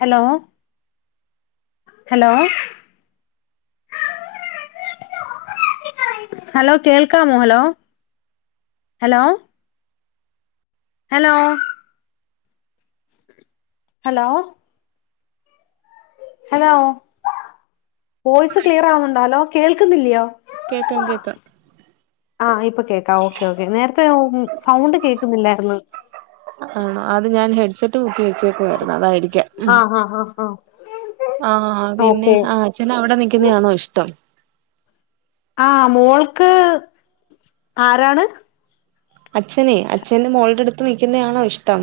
Hello hello hello കേൾക്കാമോ hello hello hello hello hello voice clear ആവുന്നുണ്ടാ hello കേൾക്കുന്നില്ലിയോ കേക്കാം കേക്കാം ആഹ് ഇപ്പ കേക്കാ ഓക്കേ ഓക്കേ നേരത്തെ ഓം സൗണ്ട് കേക്കുന്നില്ലായിര്ന്ന്. ആണോ അത് ഞാൻ ഹെഡ്സെറ്റ് കുത്തി വെച്ചേക്കുവാരുന്ന് അതായിരിക്കാം. ഉം ആഹ് ആഹ് ആഹ് ആഹ് ആഹ് പിന്നെ ഓക്കെ ആഹ് അച്ഛന് അവടെ നിക്കുന്നയാണോ ഇഷ്ടം? ആഹ് മോൾക്ക് ആരാണ് അച്ഛനെ അച്ഛന് മോൾടെടുത്ത് നിക്കുന്നയാണോ ഇഷ്ടം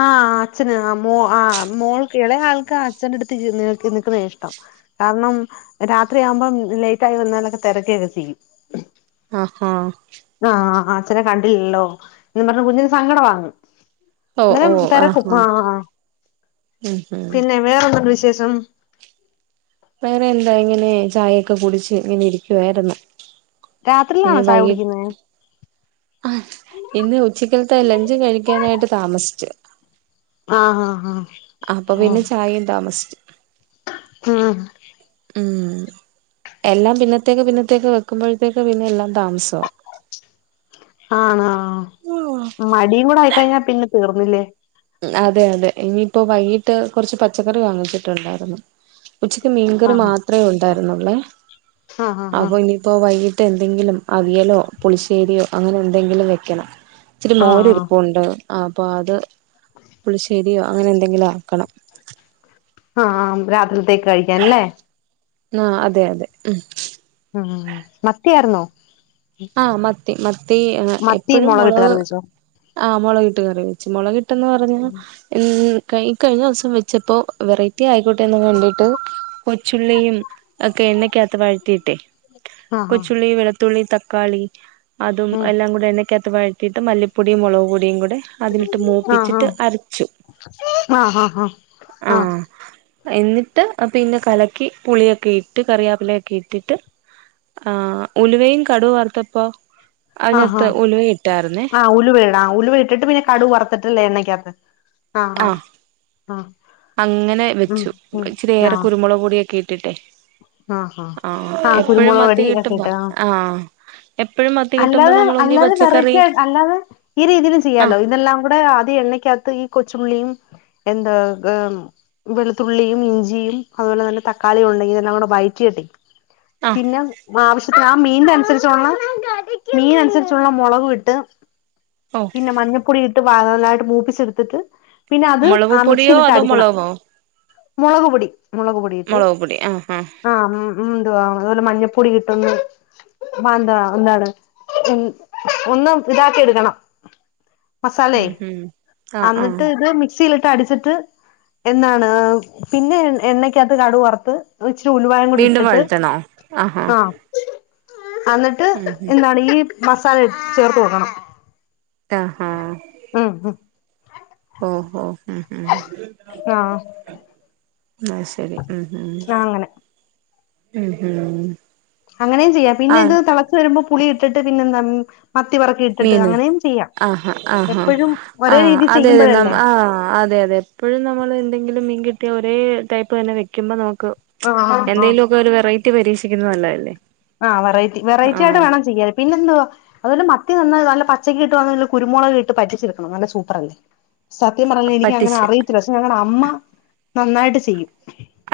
ആഹ് അച്ഛന് ആഹ് മോ ആഹ് മോൾക്ക് എളേ ആൾക്ക് അച്ഛന്റെട്ത്ത് ര് ന്‌ നിക്ക്ന്നെയാ ഇഷ്ടം കാര്ണം രാത്രിയാവുമ്പം ലെയ്റ്റായി വന്നാലൊക്കെ തെരെക്കെയെക്കെ ചെയ്യും ആഹ് ഹാ ച്ഛനെ കണ്ടിൽല്ലോ എന്ന് പർഞ്ഞ് കുഞ്ഞിന് സങ്കടവാങ്ങ് ഓ ഓ ന്നേരം തെരെക്കും ആഹാ ആഹ് ആഹ് ഉം ഉം പിന്നെ വേറെന്തുണ്ട് വിശെ ശേഷം വേറെ എന്താ ഇങ്ങനെ ചായയെക്കെ കുട്ച്ച് ഇങ്ങനെ ഇരിക്കുവായ്ര്ന്ന് രാത്രിൽലാണോ ചായ കുടിക്ക്ന്നെ ആഹ് ഇന്ന് ഉച്ചക്കൽത്തെ ലഞ്ച് കഴിക്കാനായിട്ട് താമസ്ച്ച് ആഹ് ആഹ് ഹാ അപ്പൊ പിന്നെ ചായെയും താമസ്ച്ച് ഉം ഊം എല്ലാം പിന്നത്തേക്ക് പിന്നത്തേക്ക് വെക്ക്മ്പഴ്ത്തേക്ക് പിന്നെ എല്ലാം താമസവാ ആണോ മടിയും കൂടെ ആയ്ക്കഴ്ഞ്ഞാ പിന്നെ തീർന്ന്ല്ലേ അതെ അതെ ഇനിയിപ്പാെ വൈകിട്ട് കൊർച്ച് പച്ചക്കറി വാങ്ങിച്ചിട്ടൊണ്ടാര്ന്നു ഉച്ചക്ക് മീൻകറി ആഹ് മാത്രേ ഒണ്ടായ്ര്ന്നാെള്ളേ ആഹ് ആഹ് അപ്പാെ ഇനീപ്പോ വയ്കി ട്ടെന്തെങ്കിലും അവിയലോ പുളിശ്ശേരിയോ അങ്ങനെ എന്തെങ്കിലും വെയ്ക്കണം ഇച്ച്രി ആഹ് മോര് ആഹ് ഇരിപ്പുണ്ട് ആപ്പൊ അത് പുളിശ്ശേരിയോ അങ്ങനെ എന്തെങ്കിലും ആക്കണം ആഹ് ആം രാത്രിൽതേ കഴിക്കാൻ ല്ലെ ആ അതെ അതെ ഉം ഉം മത്തിയാര്ന്നോ? ആഹ് മത്തി മത്തി ഏഹ് മത്തി എപ്പഴും മുളകിട്ട് മൊളക് കറി വെച്ചോ ആഹ് മൊളകിട്ട് കറി വെച്ച് മൊളകിട്ടെന്ന് പറഞ്ഞാ [unintelligible] കയ് ഇ കഴിഞ്ഞ ദോസം വെച്ചപ്പോ വെറൈറ്റി ആയിക്കോട്ടെന്നുള്ളെ കൊണ്ട്ട്ട് കൊച്ചുള്ളിയും അക്കെ എണ്ണക്കാകത്ത് വഴറ്റീട്ടേ ആഹ് കൊച്ചുള്ളി, വെളുത്തുള്ളി, തക്കാളി അതും ആഹ് എല്ലാം കൂടെ എണ്ണക്കാത്ത് ഇത്ത് വഴത്തിയിട്ട് മല്ലിപ്പൊടീം മുളക് പൊടീം കൂടെ അതിലിട്ട് ഉം ആഹ് മൂപ്പിച്ചിട്ട് അരച്ചു ആഹ് ആഹ് ആഹ് ആഹ് ആഹ്‌ എന്നിട്ട് പിന്നെ കലക്കി പുളിയൊക്കെ ഇട്ട് കറിയാപ്പിലേക്കെ ഇട്ടിട്ട് ആ ഉലുവയും കടുവറുത്തപ്പോ ആ ഹാ ആ ഉലുവേടാ ഉലുവ ഇട്ടിട്ട് പിന്നെ കടു വറുത്തിട്ടല്ലേ എണ്ണക്കാത്ത് ആ അങ്ങനെ ഉം വെച്ചു ഇച്ചിരിയേറെ കുരുമുളക് പൊടിയൊക്കെ ഇട്ടിട്ടെ ആ ഹ ആഹ് എപ്പഴും കുരുമുളക് മത്തി പൊടി കിട്ടുമ്പോ ഒക്കെയിട്ട് ആ എപ്പഴും മത്തി കിട്ടുമ്പോ അല്ലാതെ നമ്മൾ ഒന്നീ അല്ലാതെ പച്ചക്കറി വെറേറ്റി അല്ലാതെ ഈ രീതില് ആ ചെയ്യാലോ ഇതെല്ലാം കൂടെ ആദ്യ എണ്ണക്കാത്ത് കൊച്ചുമുള്ളിയും എന്താ ക് ഉം വെളുത്തുള്ളിയും ഇഞ്ചിയും അതുപോലെ തന്നെ തക്കാളിയുണ്ടെങ്കില് ല്ലാം കൂട വയറ്റിട്ടേ ആ പിന്ന ആവശ്യത്തിന് ആഹ്‌ മീന് അസരിച്ചുള്ള മീൻ അനുസരിച്ചുള്ള മുളകും ഇട്ട് ഓ പിന്ന മഞ്ഞൾപ്പൊടി ഇട്ട് വ നല്ലായിട്ട് മൂപ്പിച്ചെടുത്തിട്ട് പിന്നെ അത് മുളക് ആ പൊടിയോ മിക്സിലിട്ട് അതോ അടിക്കണം മുളകോ മുളക്പൊടി മുളക്പൊടിയിട്ട് മുളക് പൊടി ആ ആ മ് മ്ന്തുവാ അതുപോലെ മഞ്ഞപ്പൊടി ഇട്ടൊന്നു ബാന്ധാ എന്താണ് ഉം ഒന്നും ഇതാക്കി എടുക്കണം മസാലേ ഉം ഉം ആ ആ അന്നിട്ട്ത് മിക്സീല് ട്ടടിച്ചിട്ട് എന്നാണ് പിന്നെ എണ്ണ അകത്ത് കടു വറുത്തു വെച്ച് ച്ചു ഉലുവായും കൂടി വീണ്ടും ഇട്ടിട്ട് വഴറ്റണോ ആഹാ ആ അന്നിട്ട് ഉം ഉം എന്താണ് ഈ മസാല ചേർത്തു കൊടുക്കണം റ്റാഹാ ഉം ഉം ഓഹോ ഉം ഉം ആഹ് ആ ശരി ഉം ഉം ആഹ് അങ്ങനെ ഉം ഉം അങ്ങനെയും ചെയ്യാം പിന്നെ ആ ഇത് തെളച്ചു വരുമ്പോ പുളി ഇട്ടിട്ട് പിന്നെ എന്താണ് മീന് ആ ഹ ആ ഹ എപ്പഴും ആ ആ ഒരേ രീതി അതെതെ ന ചെയ്യുമ്പോഴല്ലേ ആ അതെ അതെ അതെ എപ്പഴും നമ്മള് എന്തെങ്കിലും മീങ്കികി ട്ട്യാ ഒരേ ടൈപ്പ് തന്നെ വെക്കുമ്പം നമുക്ക് ആഹ് ആഹ് ആഹ് എന്തേലൊക്ക ഒരു വെറൈറ്റി പരീക്ഷിക്കുന്ന നല്ല അല്ലേ ആ വെറൈറ്റി വെറൈറ്റി ആയിട്ട് വേണം ചെയ്യാന് പിന്നെ എന്തുവാ അതൊല്ല മ ത്തി നന്ന നല്ല പച്ചക്കിട്ടുവാന്നേല് കുരുമൊളകിട്ട് വറ്റിച്ചെടുക്കണം നല്ല സൂപ്പർ അയിരി- സത്യം പറഞ്ഞാ എനിക്ക് അങ്ങനെ പറ്റിച്ച് അറിയിത്തില്ല പക്ഷെ ഞങ്ങള അമ്മ നന്നായിട്ട് ചെയ്യും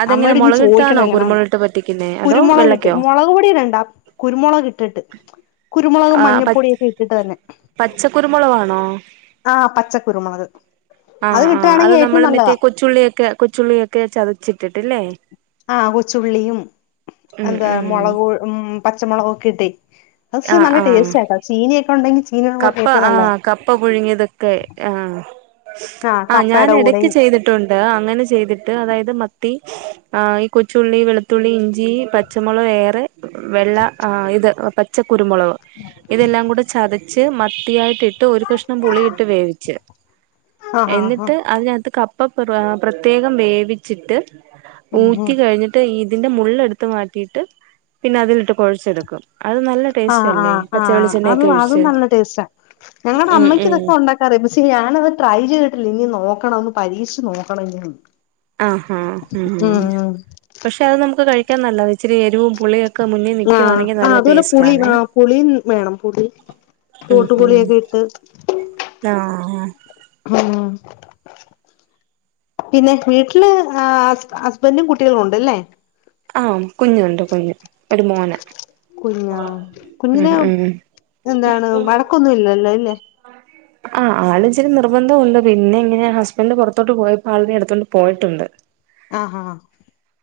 അതെങ്ങനെ അമ്മയോട് ഇന്നി ചോദിക്കണ മുളകിട്ടാണോ എങ്ങനാന്ന് കുരുമുളകിട്ട് പറ്റിക്കുന്നേ അതോ കുരുമുളകിട്ട് വെള്ളക്കോ മൊളക്പൊടി ടി ഇടണ്ടാ കുരുമുളകിട്ടിട്ട് കുരുമുളകും ആഹ് പ മഞ്ഞപ്പൊടിയൊക്കെ ഇട്ടിട്ട് തന്നെ പച്ചക്കുരുമുളകാണോ ആഹ് പച്ചക്കുരുമുളക് ആഹ് ആഹ് അത് നമ്മള് മറ്റേ കൊച്ചുള്ളിയൊക്കെ കൊച്ചുള്ളിയൊക്കെ ചതച്ചിട്ടിട്ടില്ലേ ആഹ് കൊച്ചുള്ളിയും ഉം എന്താ ഉം മൊളക് പൊ മ് പച്ചമുളകൊക്കെ ഇട്ടെ അത്‌ശേ ആഹ് നല്ല ആഹ് ടേസ്റ്റായിട്ട ചീനൊയൊക്കെ ഉണ്ടെങ്കി ചീനിയുടെ കൂടെ കപ്പ ഏറ്റവും ആ നല്ലതാ കപ്പ പുഴുങ്ങിയതൊക്കെ ആ ആ ഞാൻ കപ്പയുടെ ഇടക്ക് കൂടെയും ചെയ്തിട്ടുണ്ട് ആ അങ്ങനെ ചെയ്തിട്ട് അതായത് മത്തി ആ ഈ കൊച്ചുള്ളി വെളുത്തുള്ളി ഇഞ്ചി പച്ചമുളക് ഏറെ വെള്ള ആ ഇത് കുരുമുളക് ഇതെല്ലാം കൂടെ ചത ച്ച് മത്തിയായിട്ടിട്ട് ഒരു കഷ്ണം പുളിയിട്ട് വേവിച്ച് ആ ആ ആ എന്നിട്ട് അതിനകത്ത് കപ്പ പെറുവാ പ്രത്യേകം വേവിച്ചിട്ട് ഉം ഊറ്റി കഴിഞ്ഞിട്ട് ഇതിന്റെ മുളെളടുത്ത് മാറ്റിയിട്ട് പിന്നെ അതിലിട്ട് കൊഴച്ചെടുക്കും അത് നല്ല ടേസ്റ്റ് ആഹ് അല്ലേ ആഹ് ആഹ് അത് പച്ചവെളിച്ചെണ്ണയൊക്കെ അതും ഒഴിച്ച് നല്ല ടേസ്റ്റാ ഞങ്ങൾടെ ഉം അമ്മയ്ക്ക് ഉം ഇതൊക്കെ ഉണ്ടാക്കറിയാം പക്ഷെ ഞാനത് ട്രൈ ചെയ്തി ഇനി നോക്കണം ഒന്ന് പരീക്ഷ്നോക്കണം ഇനീം ആ ആ ഉം പക്ഷെ അത് നമുക്ക് കഴിക്കാൻ നല്ലതാ ഇച്ചിരി എരിവും പുളിയൊക്കെ ഒക്ക മുന്നിൽ ആഹ് നിക്കുവാണെങ്കിൽ ആഹ് നല്ല അതുപോലെ ടേസ്റ്റ് പുളി ആണ് ആഹ് പുളിയും വേണം പുളി ഉം ഉം തോട്ടുപുളിയൊക്കെ ഇട്ട് ആ ആ ഹ പിന്നെ വീട്ടില് അഹസ്ബൻ്റും കുട്ടികളും ഉണ്ടല്ലേ ആ കുഞ്ഞുണ്ട് കുഞ്ഞ് ഒരു മോനാ കുഞ്ഞാ കുഞ്ഞിനെ എന്താണ് വടക്കൊന്നും ഇല്ലല്ലോ അല്ലേ [inaudible] ആ ആള് ഇച്ചിരി നിർബന്ധമുണ്ട് പിന്നെ ഇങ്ങനെ ഹസ്ബൻ്റ് പുറത്തോട്ട് പോയപ്പോ ആളിനെ എടുത്തോണ്ട് പോയിട്ടുണ്ട് ആ ആ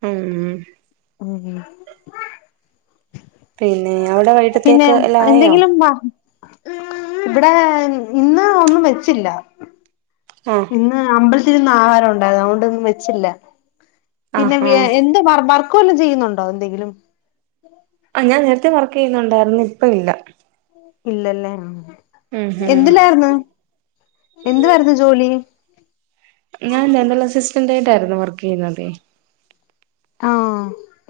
ഉം ഉം ഉം [unintelligible] പിന്നെ അവിടെ പിന്നെ വൈകിട്ടത്തേക്ക് എല്ലാം ആയോ എന്തെങ്കിലും മറ ഇവിടെ ഇന്ന് ഒന്നും വെച്ചില്ല ആഹ് ഇന്ന് അമ്പലത്തില് ആഹാരം ഉണ്ടായിരുന്നു അതുകൊണ്ട് ഒന്നും വെച്ചില്ല പിന്നെ ആഹാ മിയ എന്ത് വർക്ക് വല്ലതും ചെയ്യുന്നുണ്ടോ എന്തെങ്കിലും ആ ഞാൻ നേരത്തെ വർക്ക് ചെയ്യുന്നുണ്ടായിരുന്നു ഇപ്പം ഇല്ല ഇല്ലല്ലേ എ ഉം ഉം എന്തില്ലായിരുന്നു എന്തായിരുന്നു ജോലി ഞാൻ ദന്തൽ അസിസ്റ്റന്റ് ആയിട്ടായിരുന്നു വർക്ക് ചെയ്യ്ണത് ആഹ്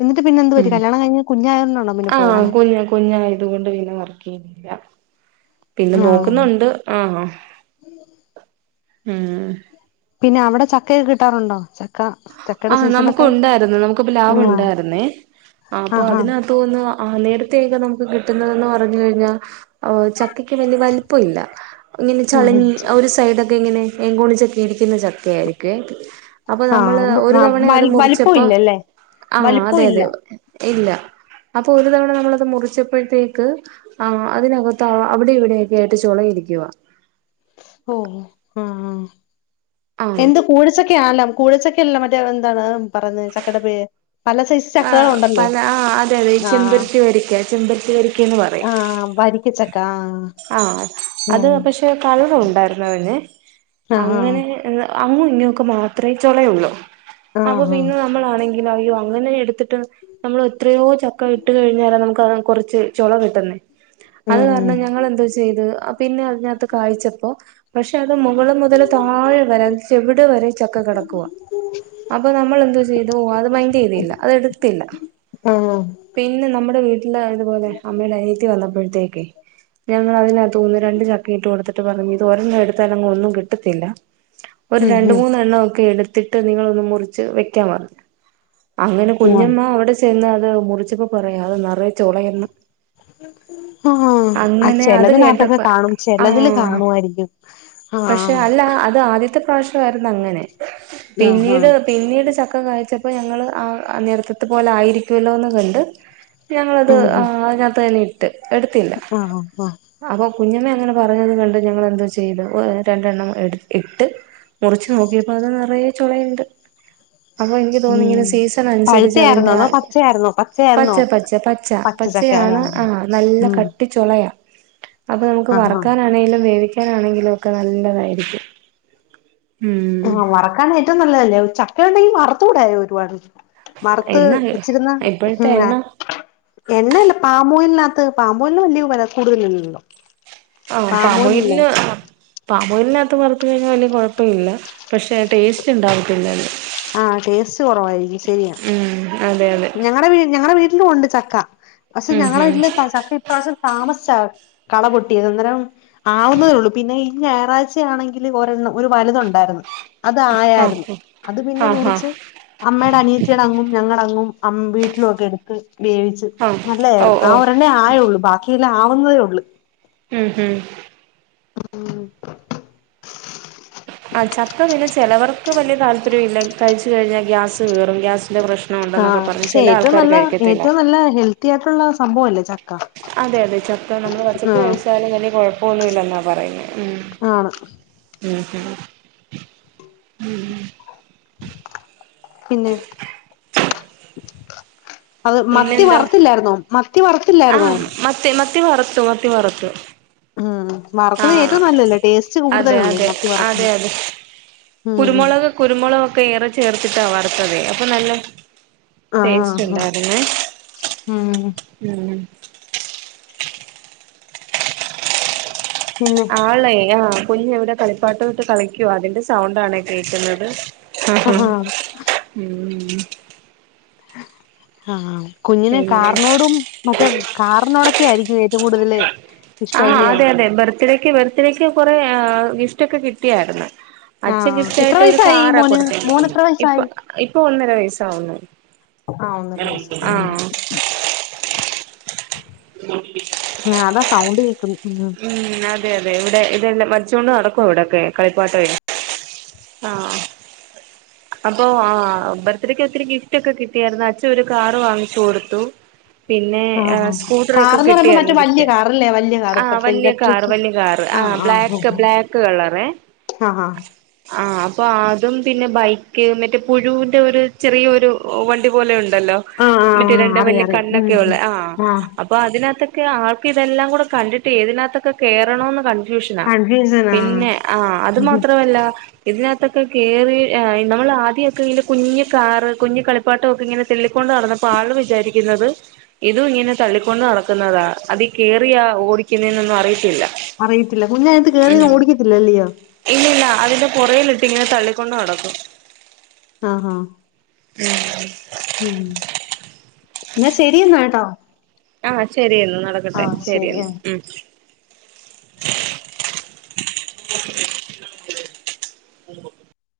എന്നിട്ട് പിന്നെ എന്ത് ഉം പറ്റി കല്യാണം കഴിഞ്ഞ് കുഞ്ഞായോണ്ടാണോ പിന്നെ ആ പോവാന് കുഞ്ഞ് കുഞ്ഞ് ആതുകൊണ്ട് പിന്നെ വർക്ക് ചെയിണി പിന്നെ ആഹ് നോക്കുന്നുണ്ട് ആ ഉം പിന്നെ അവിടെ ചക്കൊക്കെ കിട്ടാറുണ്ടോ ച ആ നമുക്ക് ഉണ്ടായിരുന്നു നമുക്ക് പ്ലാവ് ആഹ് ഉണ്ടായിരുന്നേ അപ്പൊ ആഹ് ആഹ് അതിനകത്തുന്ന് ആ നേരത്തേക്കെ നമുക്ക് കിട്ടുന്നതെന്ന് പറഞ്ഞു കഴിഞ്ഞാൽ ചക്കയ്ക്ക് വലിയ വലിപ്പം ഇല്ല ഇങ്ങനെ ഉം ചളിങ്ങി ഒരു സൈഡ് ഒക്കെ ഇതങ്ങെനെ ഏങ്കോളിച്ചക്ക ഇടിക്കുന്ന ചക്ക ആായിരിക്കും അപ്പൊ നമ്മള് ഉം ഒരു ആഹ് തവണ അത് വലിപ്പം മുറിച്ചപ്പോ ഇല്ലല്ലേ ആ വലിപ്പം അതെ ഇല്ല അതെ ഇല്ല അപ്പൊ ഒരു തവണ നമ്മളത് മുറിച്ചപ്പോഴത്തേക്ക് അതിനകത്ത് അവിടെ ഇവിടെക്കെയായിട്ട് ചൊളയിരിക്കും ഇവ ഓ ആ ആഹ് എന്ത് കൂടച്ചക്ക ക്കാല്ലാം കൂടച്ചക്കെല്ല മറ്റേ എന്താണ് പറയന്ന് ചക്കയുടെ പേര് പല സൈസ് ആ ചക്കകളുണ്ടല്ലോ പല ആ അതെ അതെ ആഹ് ചെമ്പരത്തി വരിക്ക ചെമ്പരത്തി വരിക്കന്ന് പറയും ആഹ് വരിക്കച്ചക്ക ആ ആ അത് പക്ഷെ കളറ് ഉണ്ടായിരുന്നോ പിന്നെ ആഹ് അങ്ങനെ അങ്ങും ഇങ്ങൊക്കെ മാത്രമേ ചൊളയള്ളൂ ആഹ് അപ്പൊ പിന്നെ നമ്മളാണെങ്കി പിന്നെ അയ്യോ അങ്ങനെ എടുക്ക ഇട്ടിട്ട് നമ്മൾ എത്രയോ ചക്ക ഇട്ട് കഴിഞ്ഞാല നമുക്ക് കുറച്ച് ചൊള കിട്ടുന്നേ അത് ഉം കാരണം ഞങ്ങളാ എന്തോ ചെയ്ത് പിന്നെ അതിനകത്ത് കായ്ച്ചപ്പോ പക്ഷെ അത് മുകളൾ മുതൽ താഴെ വരെ ചുവട് വരെ ചക്ക കെടപ്പുണ്ട് അപ്പൊ നമ്മൾ എന്തോ ചെയ്തു അത് മൈൻഡ് ചെയ്തില്ല അത് എടുത്തില്ല ഓ വീട്ടിലായതുപോലെ അമ്മയുടെ അനിഴത്തി വന്നപ്പോഴത്തേക്ക് ഞങ്ങള് അതിനകത്തുന്ന് രണ്ട് ചക്കയിട്ട് കൊടുത്തിട്ട് പറഞ്ഞു ഇത് ഒരണ്ണം എടുത്താലൊന്നും ഒന്നും കിട്ടത്തില്ല ഒരു ഉം രണ്ട് ഉം മൂന്നെണ്ണം ഒക്കെ എടുത്തിട്ട് നിങ്ങളൊന്ന് മുറിച്ച് വെക്കാൻ പറഞ്ഞു അങ്ങനെ ആഹ് കുഞ്ഞമ്മ അവിടെ ചെന്ന് അത് മുറിച്ചപ്പോ പറയാ അത് നിറയെ ചൊളയന്ന് ആ അത് ചിലതിനകത്തൊക്കെ കേട്ടപ്പ കാണും ചിലതിൽ ആഹ് കാണുമായിരിക്കും പക്ഷെ അല്ല അത് ആദ്യത്തെ ആദ്യത്തെ പ്രാവശ്യമായിരുന്നു അങ്ങനെ ആഹ് പിന്നീട് ആഹ് പിന്നീട് ചക്ക കഴിച്ചപ്പോ ഞങ്ങള് ആ നേരത്തത്തെ പോലെയിരിക്കുമല്ലോന്ന് കണ്ട് ഞങ്ങളത് ഉം അതിനകത്ത് തന്നെ എടുത്തീല്ല ആഹ് ആഹ് അപ്പൊ കുഞ്ഞമ്മ അങ്ങനെ പറഞ്ഞത് കണ്ട് ഞങ്ങളെന്തോ ചെയ്തു ഓ രണ്ടെണ്ണം എട് ഇട്ട് മുറിച്ചു നോക്കിയപ്പോ അത് നിറയെ ചുളയുണ്ട് അപ്പൊ എനിക്ക് തോന്നിങ്ങനെ ഉം പഴുത്തയായിരുന്നോ അതോ [unintelligible] പച്ചയായിരുന്നോ പച്ചയായിരുന്നോ പച്ചപ്പച്ച പച്ച പച്ചച്ചക്ക പച്ചയാണ് ആഹ് ആ നല്ല ഉം കട്ടി ചൊളയ അപ്പോ നമുക്ക് ആഹ് വറക്കാനാണേലും വേവിക്കാനാണെങ്കിലും ഒക്കെ നല്ലതായിരിക്കും ഉം ആഹ് വറക്കാൻ ഏറ്റവും നല്ലതല്ലേ ചക്ക ഉണ്ടെങ്കി വറുത്തൂടായോ ഒരുപാട് വറുത്ത് എണ്ണ വെച്ചിരുന്ന ഹ് ഇപ്പോഴത്തെ മ് ആ എണ്ണ എണ്ണല്ല പാമൊയിലിനകത്ത് പാമൊയിലിന് വലിയ വില കൂടുതലില്ലലോ ആഹ് പമൊയിലിന് ആ പാ ഓയിലിനകത്ത് വറുത്ത് കഴിഞ്ഞാൽ വലിയ കുഴപ്പമില്ല പക്ഷേ ടേസ്റ്റ് ഉണ്ടാകത്തില്ലല്ലോ ആഹ് ടേസ്റ്റ് കുറവായിരിക്കും ശരിയാ ഉം അതെ അതെ ഞങ്ങടെ വീ ഞങ്ങടെ വീട്ടിലും ഉണ്ട് ചക്ക പക്ഷെ ഉം ഞങ്ങള ഉം വീട്ടില് ത ചക്ക ഇപ്രാവശ്യം താമസിച്ചാ കള പൊട്ടിയത് അന്നേരം ആവുന്നതേള്ളൂ പിന്നെ ഈ ഞായറാഴ്ചയാണെങ്കിൽ ഒരെണ്ണം ഒരു വലുതുണ്ട് തായിരുന്നു അത് ആയായിരുന്നു ആഹ് അത് പിന്നെ ആഹ് ആഹ് മുറിച്ച് അമ്മടെ അനിയത്തിയുടെ അങ്ങും ഞങ്ങ ആ മ് വീട്ടിലൊക്കെ എടുത്ത് വേവിച്ച് ആഹ് ഓ നല്ലായിരുന്നു ഓ ആ ഒരെണ്ണേ ആയുള്ളൂ ബാക്കി ഇല്ല ആവുന്നതേ ഉള്ളൂ ഉം ഉം [unintelligible] ഉം ആഹ് ചക്ക പിന്നെ ചെലവർക്ക് വലിയ താല്പര്യം ഇല്ല കഴിച്ചു കഴിഞ്ഞാൽ ഗ്യാസ് കേറും ഗ്യാസ് ആഹ് പക്ഷെ ഏറ്റവും നല്ല കഴിക്കത്തില്ല ഏറ്റവും നല്ല ഹെൽത്തി ആയിട്ടുള്ള സംഭവ അല്ലേ ച അതെ അതെ ചക്ക നമ്മള് പച്ചക്ക് ആഹ് കഴിച്ചാലും വല്ല കുഴപ്പമൊന്നുമില്ലെന്നാ പറയുന്നേ ഉം ആണ് ഉം ഉം പിന്നെ [inaudible] അത് മത്തി പിന്നെന്താ വറത്തില്ലായിരുന്നോ മത്ത് ആഹ് മത്തി മത്തി വറത്തു മത്തി വറുത്തു ഉം വറക്കുന്നത് ആഹ് ഏറ്റവും നല്ലല്ലേ ടേസ്റ്റ് അതെ കൂടുതലല്ലേ അതെ മത്തി അതെ വറക്കുമ്പോ അതെ ഉം ഉം കുരുമുളക് കുരുമുളകൊക്കെ ഏറെ ചേർത്തിട്ടാ വറുത്തത് അപ്പൊ നല്ല ടേസ്റ്റ് ആഹ് ഉണ്ടായിരുന്നു ഉം ഉം പിന്നെ ആളെ ആ കുഞ്ഞ് ഇവിടെ കളിപ്പാട്ടം ഇട്ട് കളിക്കുവാ അതിന്റെ സൗണ്ടാണേ ക്കേക്കുന്നത് ആഹ്ഹാ ആഹാ ഉം ആഹ് കുഞ്ഞിന് പിന്നെ കാറ്നോടും മറ്റേ കാറിനോടൊക് ഒക്ക്യായിരിക്കും ഏറ്റവും കൂടുതല് ഇഷ്ടം ആഹ് ഇല്ലയോ അതെ അതെ ബർത്ത്ഡേക്ക്യ് ബർത്ത്ഡേക്ക്യ് കൊറേ ഏഹ് ഗിഫ്റ്റ് ഒക്കെ കിട്ടിയായിര്ന്നു അച്ഛ ആഹ് ഗിഫ്റ്റ് എത്ര ആയിട്ട് ഒരു വയസ്സായി കാറാ മോന് മോന് കൊടുത്തിരിക്കുന്നേ എത്ര ഇപ്പൊ വയസ്സായി ഇപ്പൊ ഒന്നര വയസാവുന്നു ആഹ് ഒന്നര വയസ്സ് ഉം ആഹ് ആഹ്. അതാ സൗണ്ട് കേക്കും ഉം അതെ അതെ ഇവിടെ ഇതെല്ല പച്വ ള്ള അടക്കൊ അവിടൊക്കെ കളിപ്പാട്ടേയ് ആഹ് അപ്പൊ ആഹ് ബർത്ത്ഡെക്ക് ഒത്തിരി ഗിഫ്റ്റ് ഒക്കെ കിട്ടിയായിരുന്നു അച്ഛ ഒരു കാറ് വാങ്ങിച്ചു കൊടുത്തു പിന്നെ ആഹ് ഹ് ആഹ് സ്കൂട്ട്ര ഒക്കെ കാർന്ന് പറയുമ്പോ മറ്റേ കിട്ടിയാര്ന്നു വല്യ ഗിഫ്റ്റ് കാറല്ലേ വല്യ കാർ ആ ഇപ്പഴത്തെ വല്ല്യ കാറ് ഇലക്ട്രിക് വല്ല്യ കാറ് ആ ബ്ലാക്ക് ബ്ലാക്ക് കളറേ അഹ് ഹാ ആഹ് അപ്പൊ അതും പിന്നെ ബൈക്ക് മറ്റേ പുഴൂന്റെ ഒരു ചെറീയ ഒരു വണ്ടി പോലെ ഉണ്ട് ണ്ടല്ലോ ആഹ് ഇന്നട്ട് ആഹ് ആഹ് രണ്ട് അറിയാം വല്യ അറിയാം ഉം കണ്ണൊക്കെ ഉള്ള് ആഹ് അപ്പൊ അതിനഅത്ത് ക്കെ ആൾക്ക് ഇതെല്ലാം കൂടെ കണ്ടിട്ട് ഏതിനഅത്തൊക്കെ കേറൊണോന്ന് കൺഫ് ഫ്യൂഷ്നാ കൺഫ്യൂഷനാ പിന്നെ ആഹ് അത് മാത്രവല്ല ഇതിനകത്തൊക്കെ കേറി നമ്മള് ഈ ആദ്യമൊക്കെ ഇന്റെ കുഞ്ഞു കാറ് കുഞ്ഞു കളിപ്പാട്ടൊക്കെ ഇങ്ങനെ തെള്ളിക്കൊണ്ട്. നടന്നപ്പോ ആള് വിചാരിക്കുന്നത് ഇതും ഇങ്ങനെ തള്ളിക്കൊണ്ട് നടക്കുന്നതാ അതി കേറിയ ഓടി ക്കുന്നെന്നൊന്നും അറിയത്തില്ല. അറിയിത്തില്ല കുഞ്ഞതിനകത്തു കേറിയിരുന്നു ഓടിക്കത്തില്ലല്ലയോ. പുറകിലിട്ടിങ്ങനെ തള്ളിക്കൊണ്ട് നടക്കും. ആഹ് ഹഹ. ഉം. എന്നാ ശെരിയ എന്നാട്ടോ. ആഹ ശരിയെന്നു നടക്കട്ടെ ആഹ് ശരിയെന്നു ഉ്. [inaudible] [unintelligible]